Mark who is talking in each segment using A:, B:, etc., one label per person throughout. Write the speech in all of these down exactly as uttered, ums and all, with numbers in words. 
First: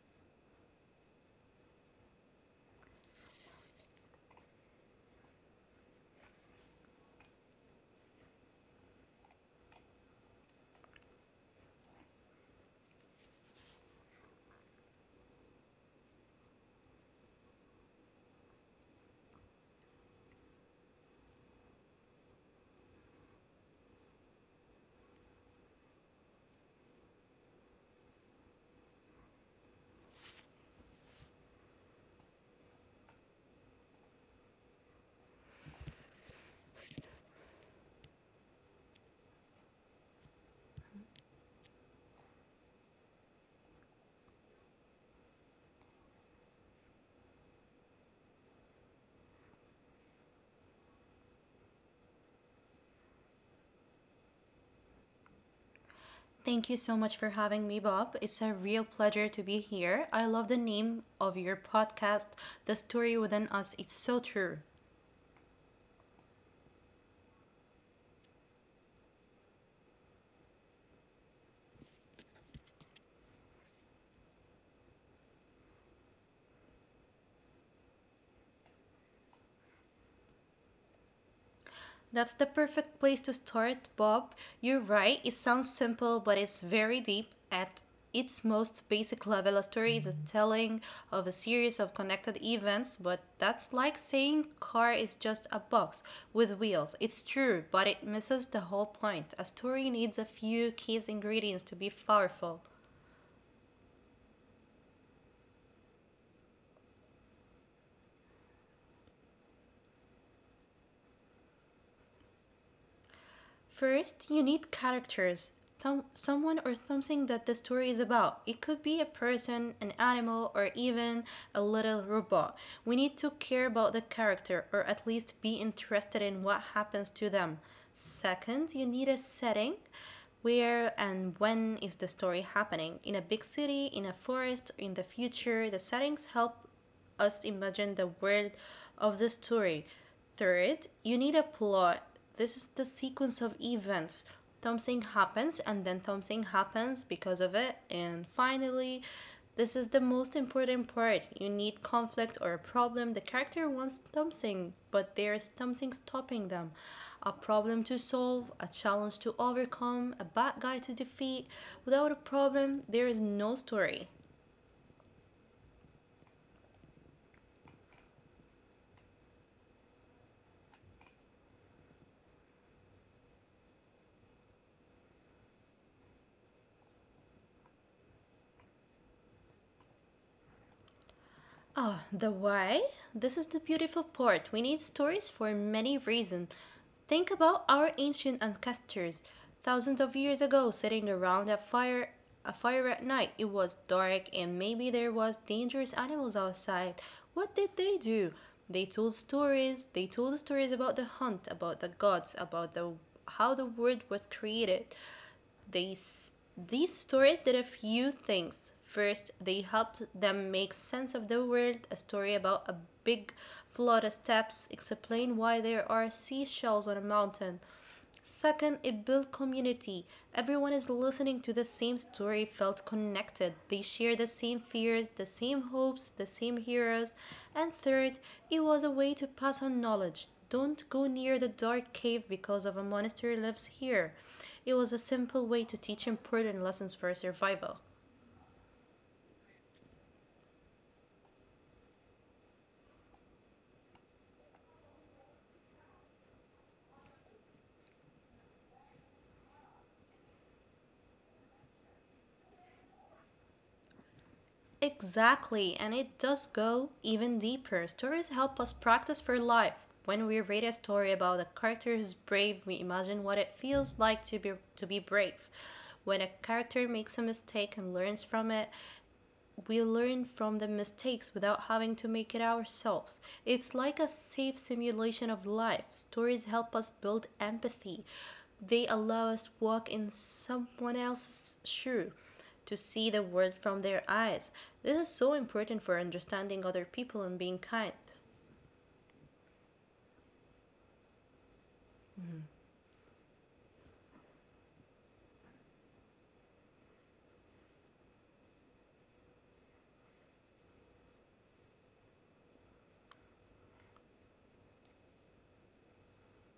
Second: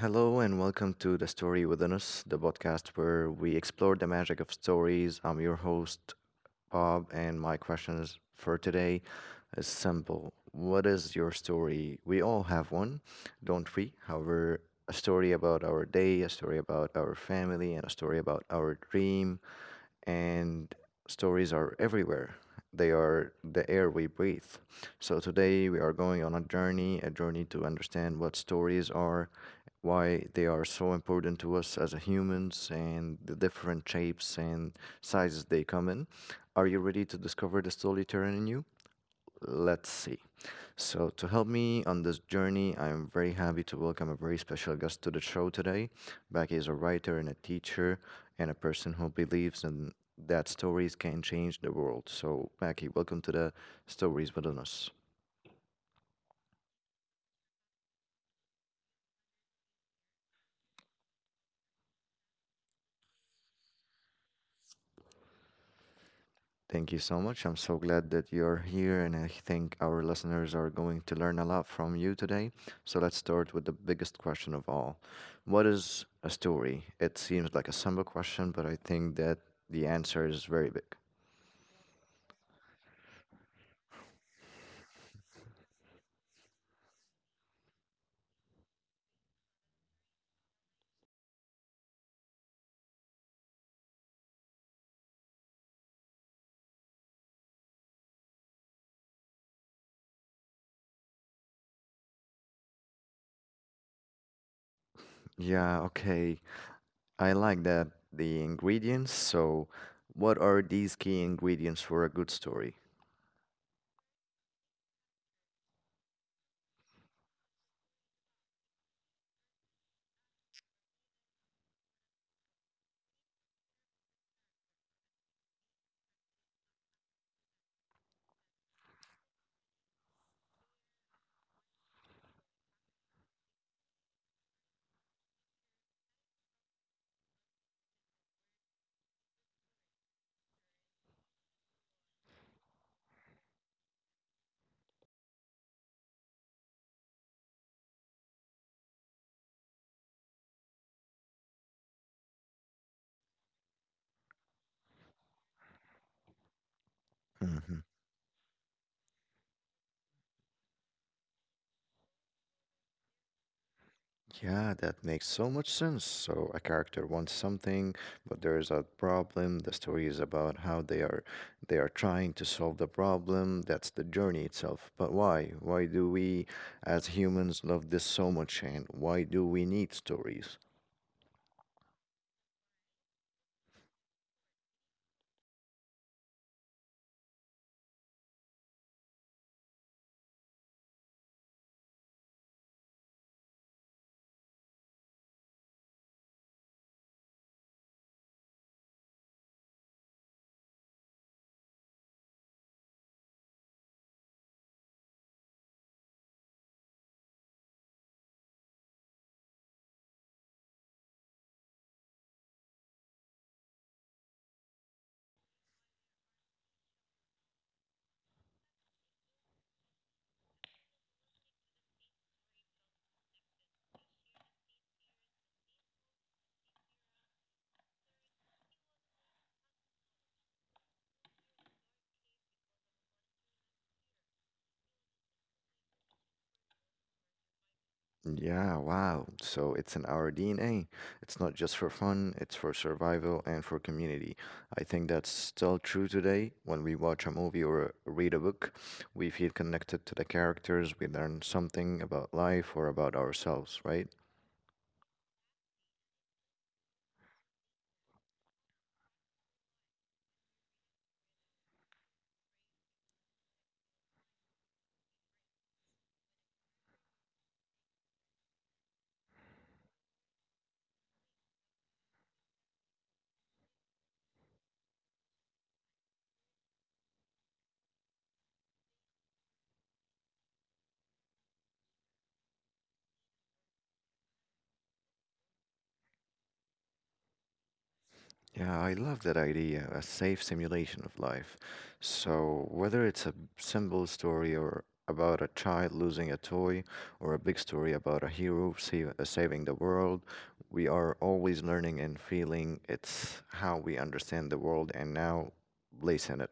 A: hello and welcome to The Story Within Us, the podcast where we explore the magic of stories. I'm your host, Bob, and my questions for today is simple. What is your story? We all have one, don't we? However, a story about our day, a story about our family, and a story about our dream and stories are everywhere. They are the air we breathe. So today we are going on a journey, a journey to understand what stories are, why they are so important to us as a humans, and the different shapes and sizes they come in. Are you ready to discover the storyteller in you? Let's see. So, to help me on this journey, I am very happy to welcome a very special guest to the show today. Becky is a writer and a teacher and a person who believes in that stories can change the world. So, Becky, welcome to the Stories with Us.
B: Thank you so much for having me, Bob. It's a real pleasure to be here. I love the name of your podcast, The Story Within Us. It's so true.
A: Thank you so much. I'm so glad that you're here, and I think our listeners are going to learn a lot from you today. So, let's start with the biggest question of all. What is a story? It seems like a simple question, but I think that the answer is very big.
B: That's the perfect place to start, Bob. You're right, it sounds simple, but it's very deep at its most basic level. A story is a telling of a series of connected events, but that's like saying car is just a box with wheels. It's true, but it misses the whole point. A story needs a few key ingredients to be powerful.
A: Yeah, okay. I like that. The ingredients. So, what are these key ingredients for a good story?
B: First, you need characters. Thom- someone or something that the story is about. It could be a person, an animal, or even a little robot. We need to care about the character or at least be interested in what happens to them. Second, you need a setting. Where and when is the story happening? In a big city, in a forest, in the future? The settings help us imagine the world of the story. Third, you need a plot. This is the sequence of events. Something happens and then something happens because of it. And finally, this is the most important part. You need conflict or a problem. The character wants something, but there is something stopping them. A problem
A: Hmm.
B: to solve, a challenge to overcome, a bad guy to defeat. Without a problem, there is no story.
A: Yeah, that makes so much sense. So, a character wants something, but there is a problem. The story is about how they are they are trying to solve the problem. That's the journey itself. But why? Why do we as humans love this so much, and why do we need stories?
B: Oh, the why? This is the beautiful part. We need stories for many reasons. Think about our ancient ancestors, thousands of years ago, sitting around a fire a fire at night. It was dark and maybe there was dangerous animals outside. What did they do? They told stories. They told stories about the hunt, about the gods, about the how the world was created. These, these stories did a few things. First, they helped them make sense of the world. A story about a big flood of steps explained why there are seashells on a mountain. Second, it built community. Everyone is listening to the same story, felt connected. They share the same fears, the same hopes, the same heroes. And third, it was a way to pass on knowledge. Don't go near the dark cave because of a monster lives here. It was a simple way to teach important lessons for survival.
A: Yeah, wow. So it's in our D N A. It's not just for fun, it's for survival and for community. I think that's still true today. When we watch a movie or read a book, we feel connected to the characters, we learn something about life or about ourselves, right?
B: Exactly, and it does go even deeper. Stories help us practice for life. When we read a story about a character who's brave, we imagine what it feels like to be to be brave. When a character makes a mistake and learns from it, we learn from the mistakes without having to make it ourselves. It's like a safe simulation of life. Stories help us build empathy. They allow us walk in someone else's shoe to see the world from their eyes. This is so important for understanding other people and being kind.
A: Yeah, I love that idea, a safe simulation of life. So, whether it's a simple story or about a child losing a toy, or a big story about a hero save, uh, saving the world, we are always learning and feeling. It's how we understand the world and now place in it.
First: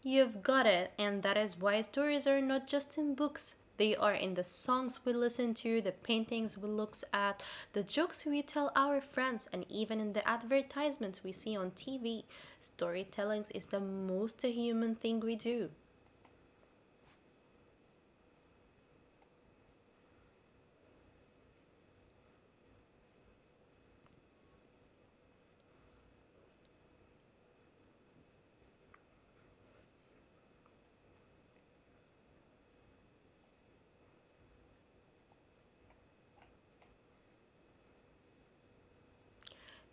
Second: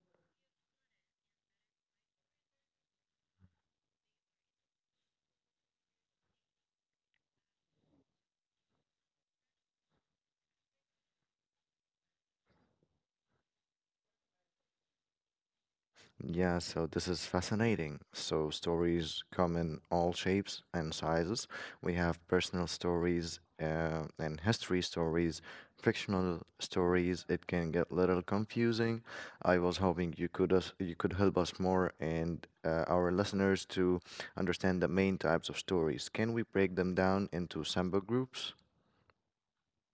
B: You've got it, and that is why stories are not just in books. They are in the songs we listen to, the paintings we look at, the jokes we tell our friends, and even in the advertisements we see on T V. Storytelling is the most human thing we do.
A: Yeah, so this is fascinating. So, stories come in all shapes and sizes. We have personal stories uh, and history stories, fictional stories. It can get a little confusing. I was hoping you could us you could help us more and uh, our listeners to understand the main types of stories. Can we break them down into sample groups?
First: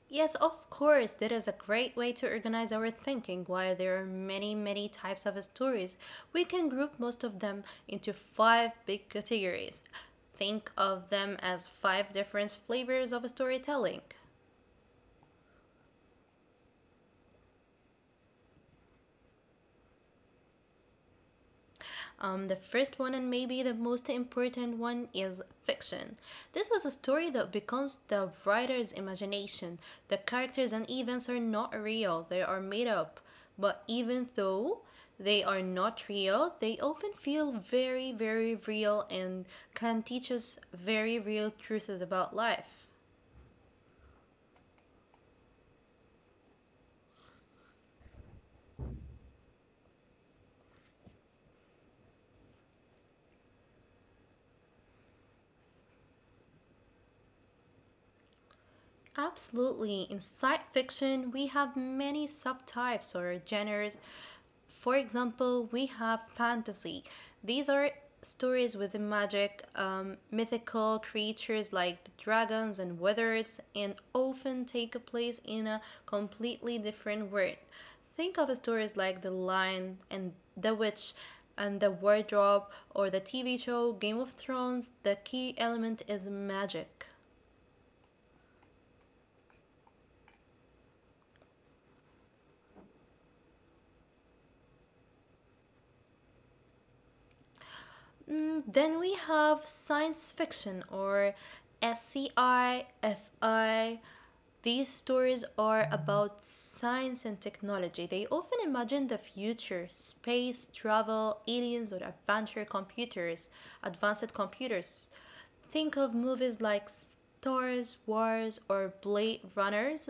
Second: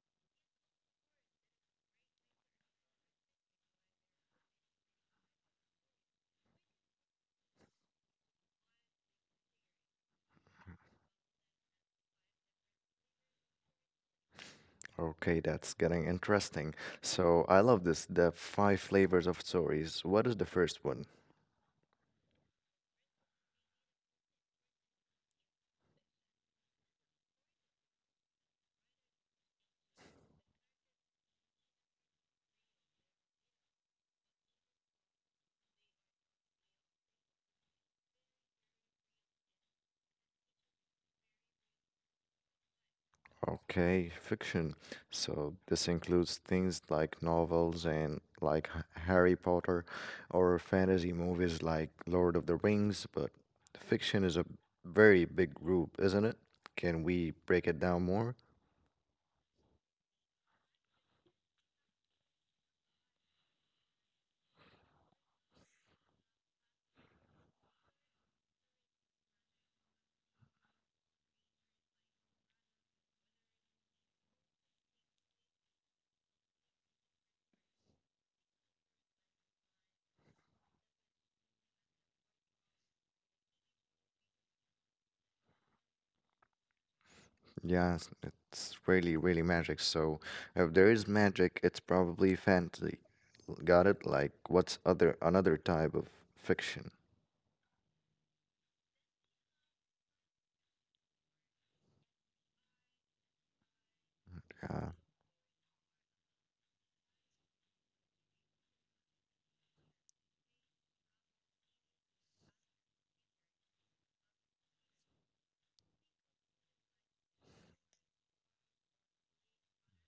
B: Yes, of course, that is a great way to organize our thinking. While there are many, many types of stories, we can group most of them into five big categories. Think of them as five different flavors of storytelling.
A: Okay, that's getting interesting. So, I love this, the five flavors of stories. What is the first one?
B: Um, the first one, and maybe the most important one, is fiction. This is a story that becomes the writer's imagination. The characters and events are not real, they are made up. But even though they are not real, they often feel very, very real and can teach us very real truths about life.
A: Okay, fiction. So this includes things like novels and like H- Harry Potter or fantasy movies like Lord of the Rings, but fiction is a very big group, isn't it? Can we break it down more?
B: Absolutely. In science fiction, we have many subtypes or genres. For example, we have fantasy. These are stories with magic, um, mythical creatures like dragons and wizards, and often take place in a completely different world. Think of stories like The Lion and The Witch and The Wardrobe or the T V show Game of Thrones. The key element is magic.
A: Yeah, it's it's really, really magic. So if there is magic, it's probably fantasy. Got it? Like what's other another type of fiction?
B: Mm, then we have science fiction or S C I, F I. These
A: Yeah.
B: stories are about science and technology. They often imagine the future space, travel, aliens, or adventure computers, advanced computers. Think of movies like Star Wars or Blade Runners.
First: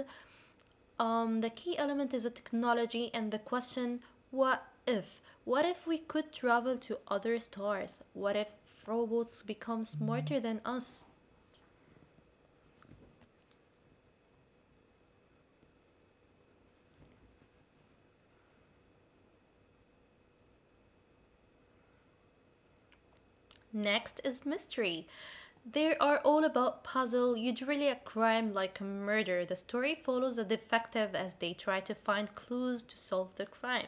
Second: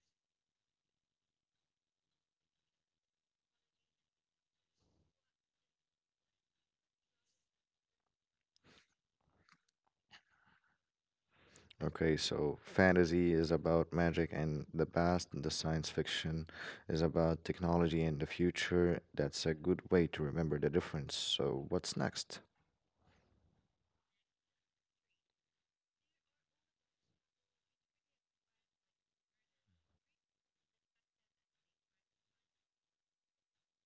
B: Um, the key element is the technology and the question what if? What if we could travel to other stars? What if robots become smarter than us?
A: Okay, so fantasy is about magic and the past, and the science fiction is about technology and the future. That's a good way to remember the difference. So, what's next?
B: Next is mystery. They are all about puzzle, usually a crime like a murder. The story follows a detective as they try to find clues to solve the crime.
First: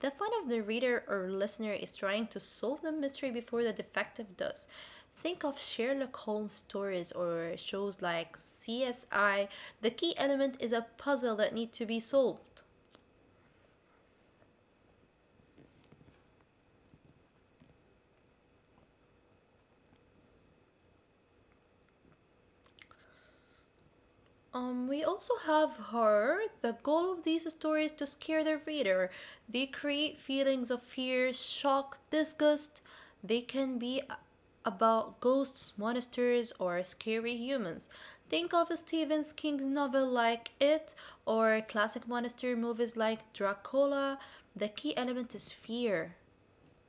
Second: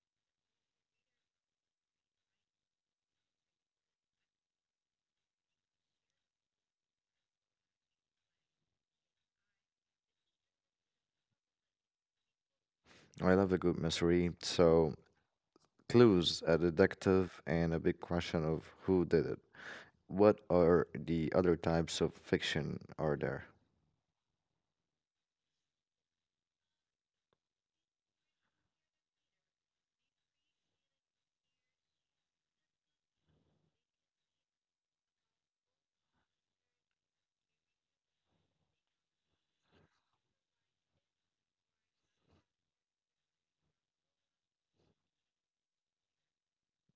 B: The fun of the reader or listener is trying to solve the mystery before the detective does. Think of Sherlock Holmes stories or shows like C S I. The key element is a puzzle that needs to be solved.
A: I love a good mystery. So, clues, a detective, and a big question of who did it. What are the other types of fiction are there?
B: Um, we also have horror. The goal of these stories is to scare the reader. They create feelings of fear, shock, disgust. They can be a- about ghosts, monsters, or scary humans. Think of Stephen King's novel like It or classic monster movies like Dracula. The key element is fear.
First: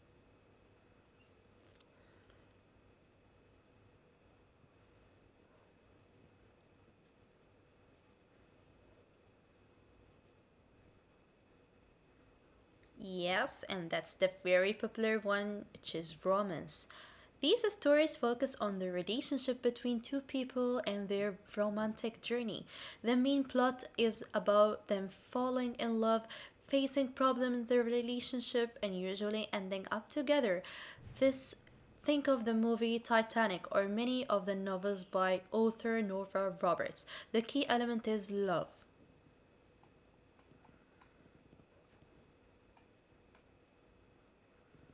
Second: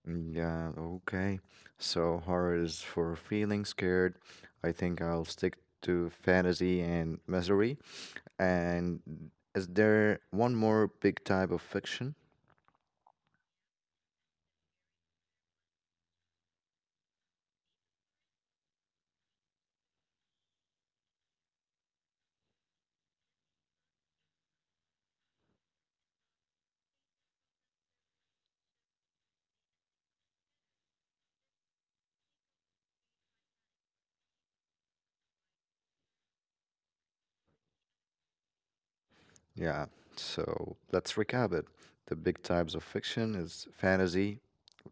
A: Mm, yeah, okay. So, horror is for feeling scared. I think I'll stick to fantasy and misery. And is there one more big type of fiction?
B: Yes, and that's the very popular one, which is romance. These stories focus on the relationship between two people and their romantic journey. The main plot is about them falling in love, facing problems in their relationship, and usually ending up together. This Think of the movie Titanic or many of the novels by author Nora Roberts. The key element is love.
A: Yeah, so let's recap it. The big types of fiction is fantasy,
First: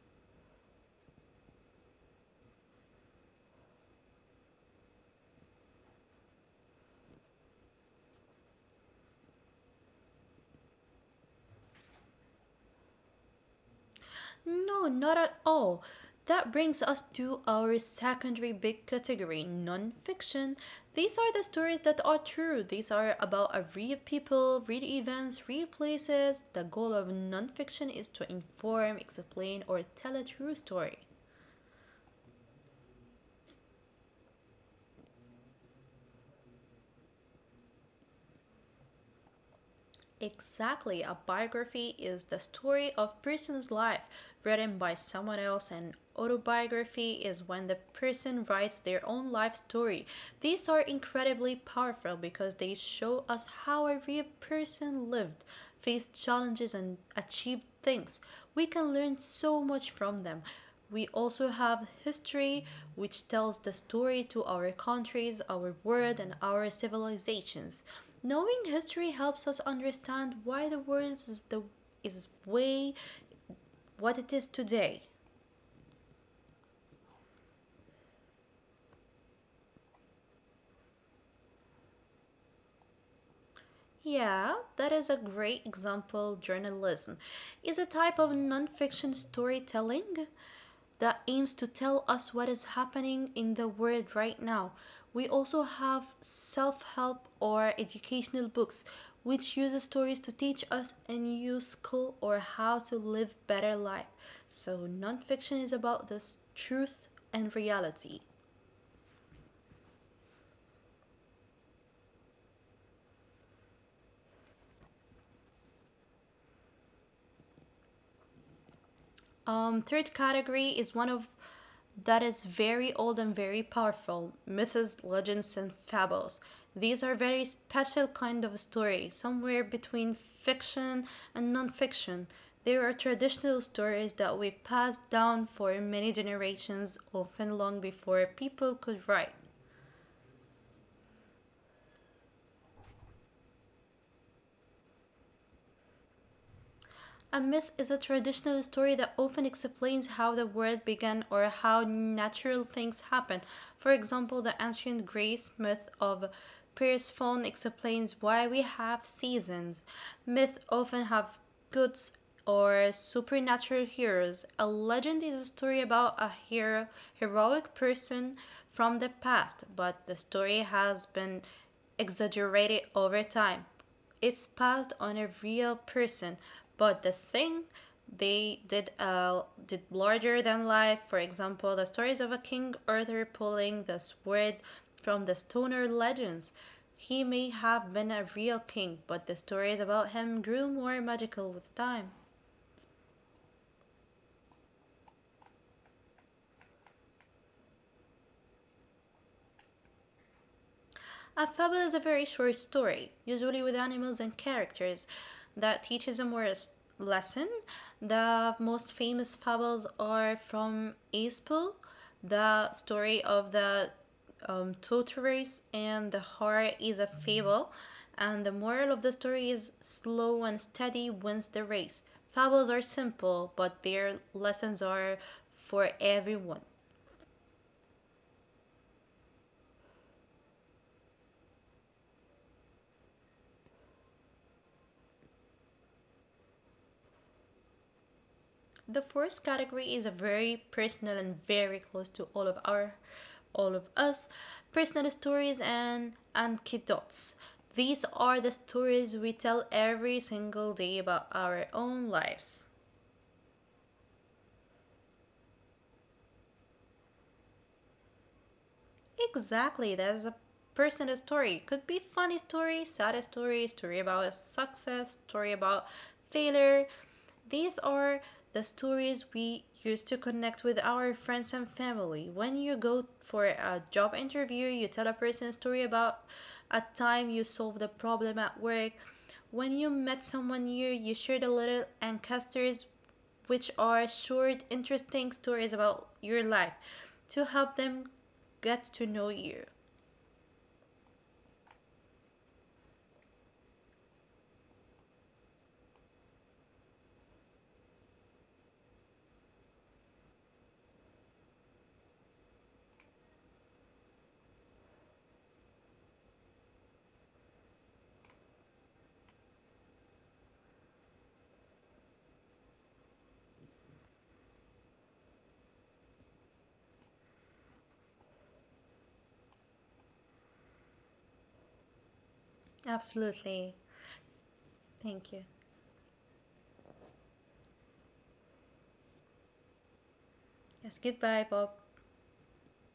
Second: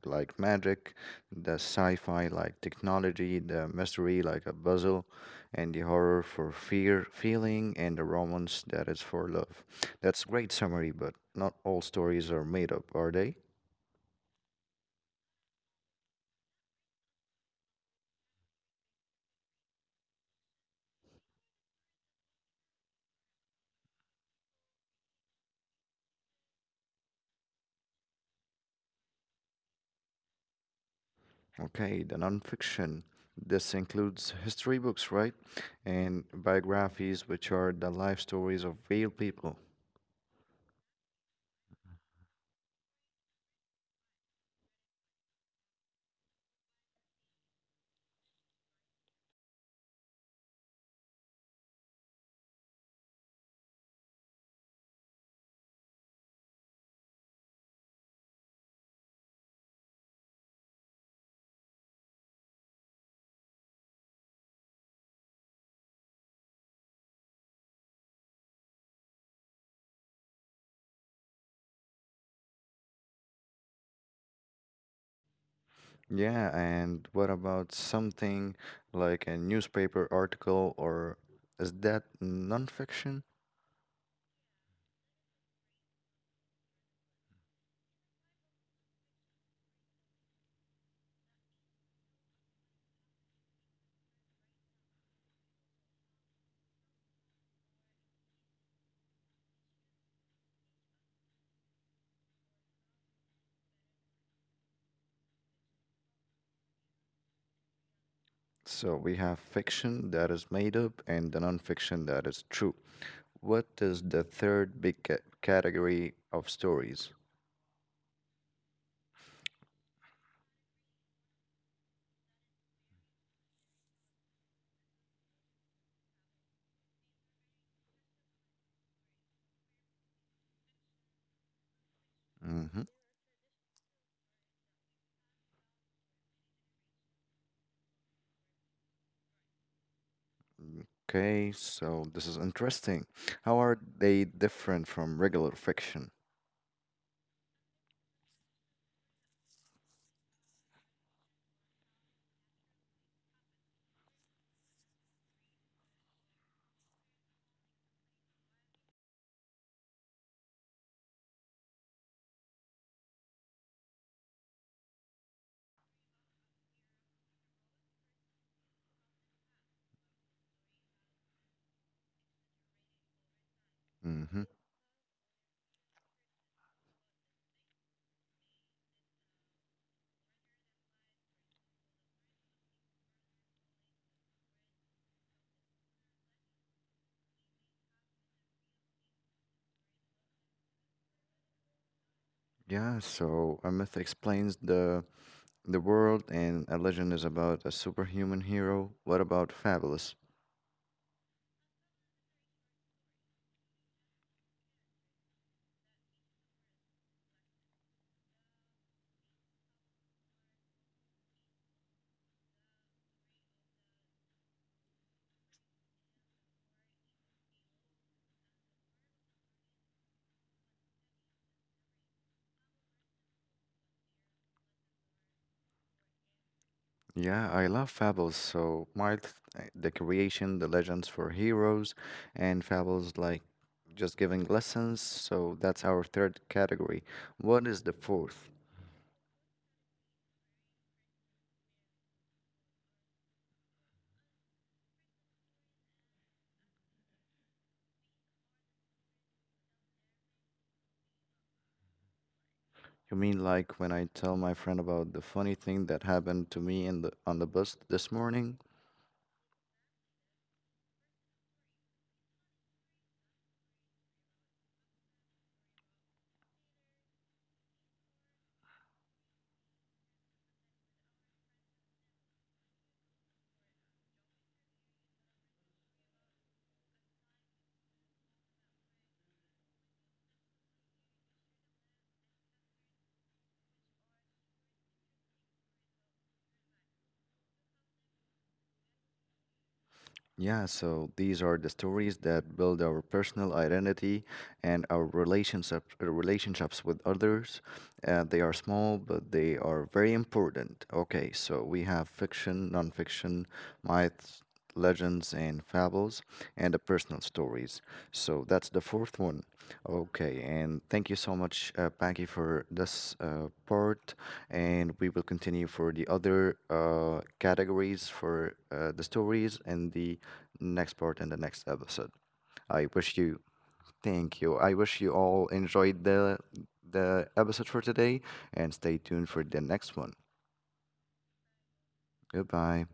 A: like magic, the sci-fi, like technology, the mystery, like a puzzle, and the horror for fear, feeling, and the romance that is for love. That's great summary, but not all stories are made up, are they?
B: No, not at all. That brings us to our secondary big category, nonfiction. These are the stories that are true. These are about uh, real people, real events, real places. The goal of nonfiction is to inform, explain, or tell a true story.
A: Okay, the nonfiction. This includes history books, right? And biographies, which are the life stories of real people.
B: Exactly, a biography is the story of person's life written by someone else and autobiography is when the person writes their own life story. These are incredibly powerful because they show us how a real person lived, faced challenges and achieved things. We can learn so much from them. We also have history, which tells the story to our countries, our world, and our civilizations. Knowing history helps us understand why the world is the is way what it is today.
A: Yeah, and what about something like a newspaper article, or is that nonfiction?
B: Yeah, that is a great example. Journalism is a type of nonfiction storytelling that aims to tell us what is happening in the world right now. We also have self-help or educational books which use stories to teach us a new skill or how to live better life. So non-fiction is about this truth and reality.
A: So we have fiction that is made up and the nonfiction that is true. What is the third big ca- category of stories?
B: Um, third category is one of that is very old and very powerful myths, legends, and fables. These are very special kind of story, somewhere between fiction and non-fiction. They
A: Mm-hmm.
B: are traditional stories that we passed down for many generations, often long before people could write.
A: Okay, so this is interesting. How are they different from regular fiction?
B: A myth is a traditional story that often explains how the world began or how natural things happen. For example, the ancient Greece myth of Persephone explains why we have seasons. Myths often have gods or supernatural heroes. A legend is a story about a hero, heroic person from the past, but the story has been exaggerated over time.
A: Hmm.
B: It's passed on a real person, but the thing they did uh, did larger than life. For example, the stories of a king Arthur pulling the sword from the stoner legends, he may have been a real king, but the stories about him grew more magical with time.
A: Yeah, so a myth explains the the world, and a legend is about a superhuman hero. What about Fabulous?
B: A fable is a very short story, usually with animals and characters, that teaches a moral s- lesson. The most famous fables are from Aesop, the story of the um, tortoise and the hare is a fable, and the moral of the story is slow and steady wins the race. Fables are simple, but their lessons are for everyone.
A: Yeah, I love Fabulous. So myth, uh, the creation, the legends for heroes, and Fabulous like just giving lessons. So that's our third category. What is the fourth?
B: The first category is a very personal and very close to all of our all of us personal stories and anecdotes. These are the stories we tell every single day about our own lives.
A: You mean like when I tell my friend about the funny thing that happened to me in the on the bus this morning?
B: Exactly, that is a personal story. Could be funny story, sad story, story about a success, story about failure. These are the stories we used to connect with our friends and family. When you go for a job interview, you tell a person a story about a time you solved a problem at work. When you met someone new, you shared a little ancestors, which are short, interesting stories about your life to help them get to know you.
A: Yeah, so these are the stories that build our personal identity and our relationships relationships with others. Uh, they are small, but they are very important. Okay, so we have fiction, nonfiction, myths, legends, and fables, and the personal stories. So that's the fourth one. Okay, and thank you so much, uh, Paki, for this uh, part. And we will continue for the other uh, categories for uh, the stories and the next part in the next episode. I wish you.
B: Absolutely.
A: Thank you. I wish you
B: Thank you.
A: all enjoyed the the episode for today and stay tuned for the next one.
B: Yes, goodbye, Bob.
A: Goodbye.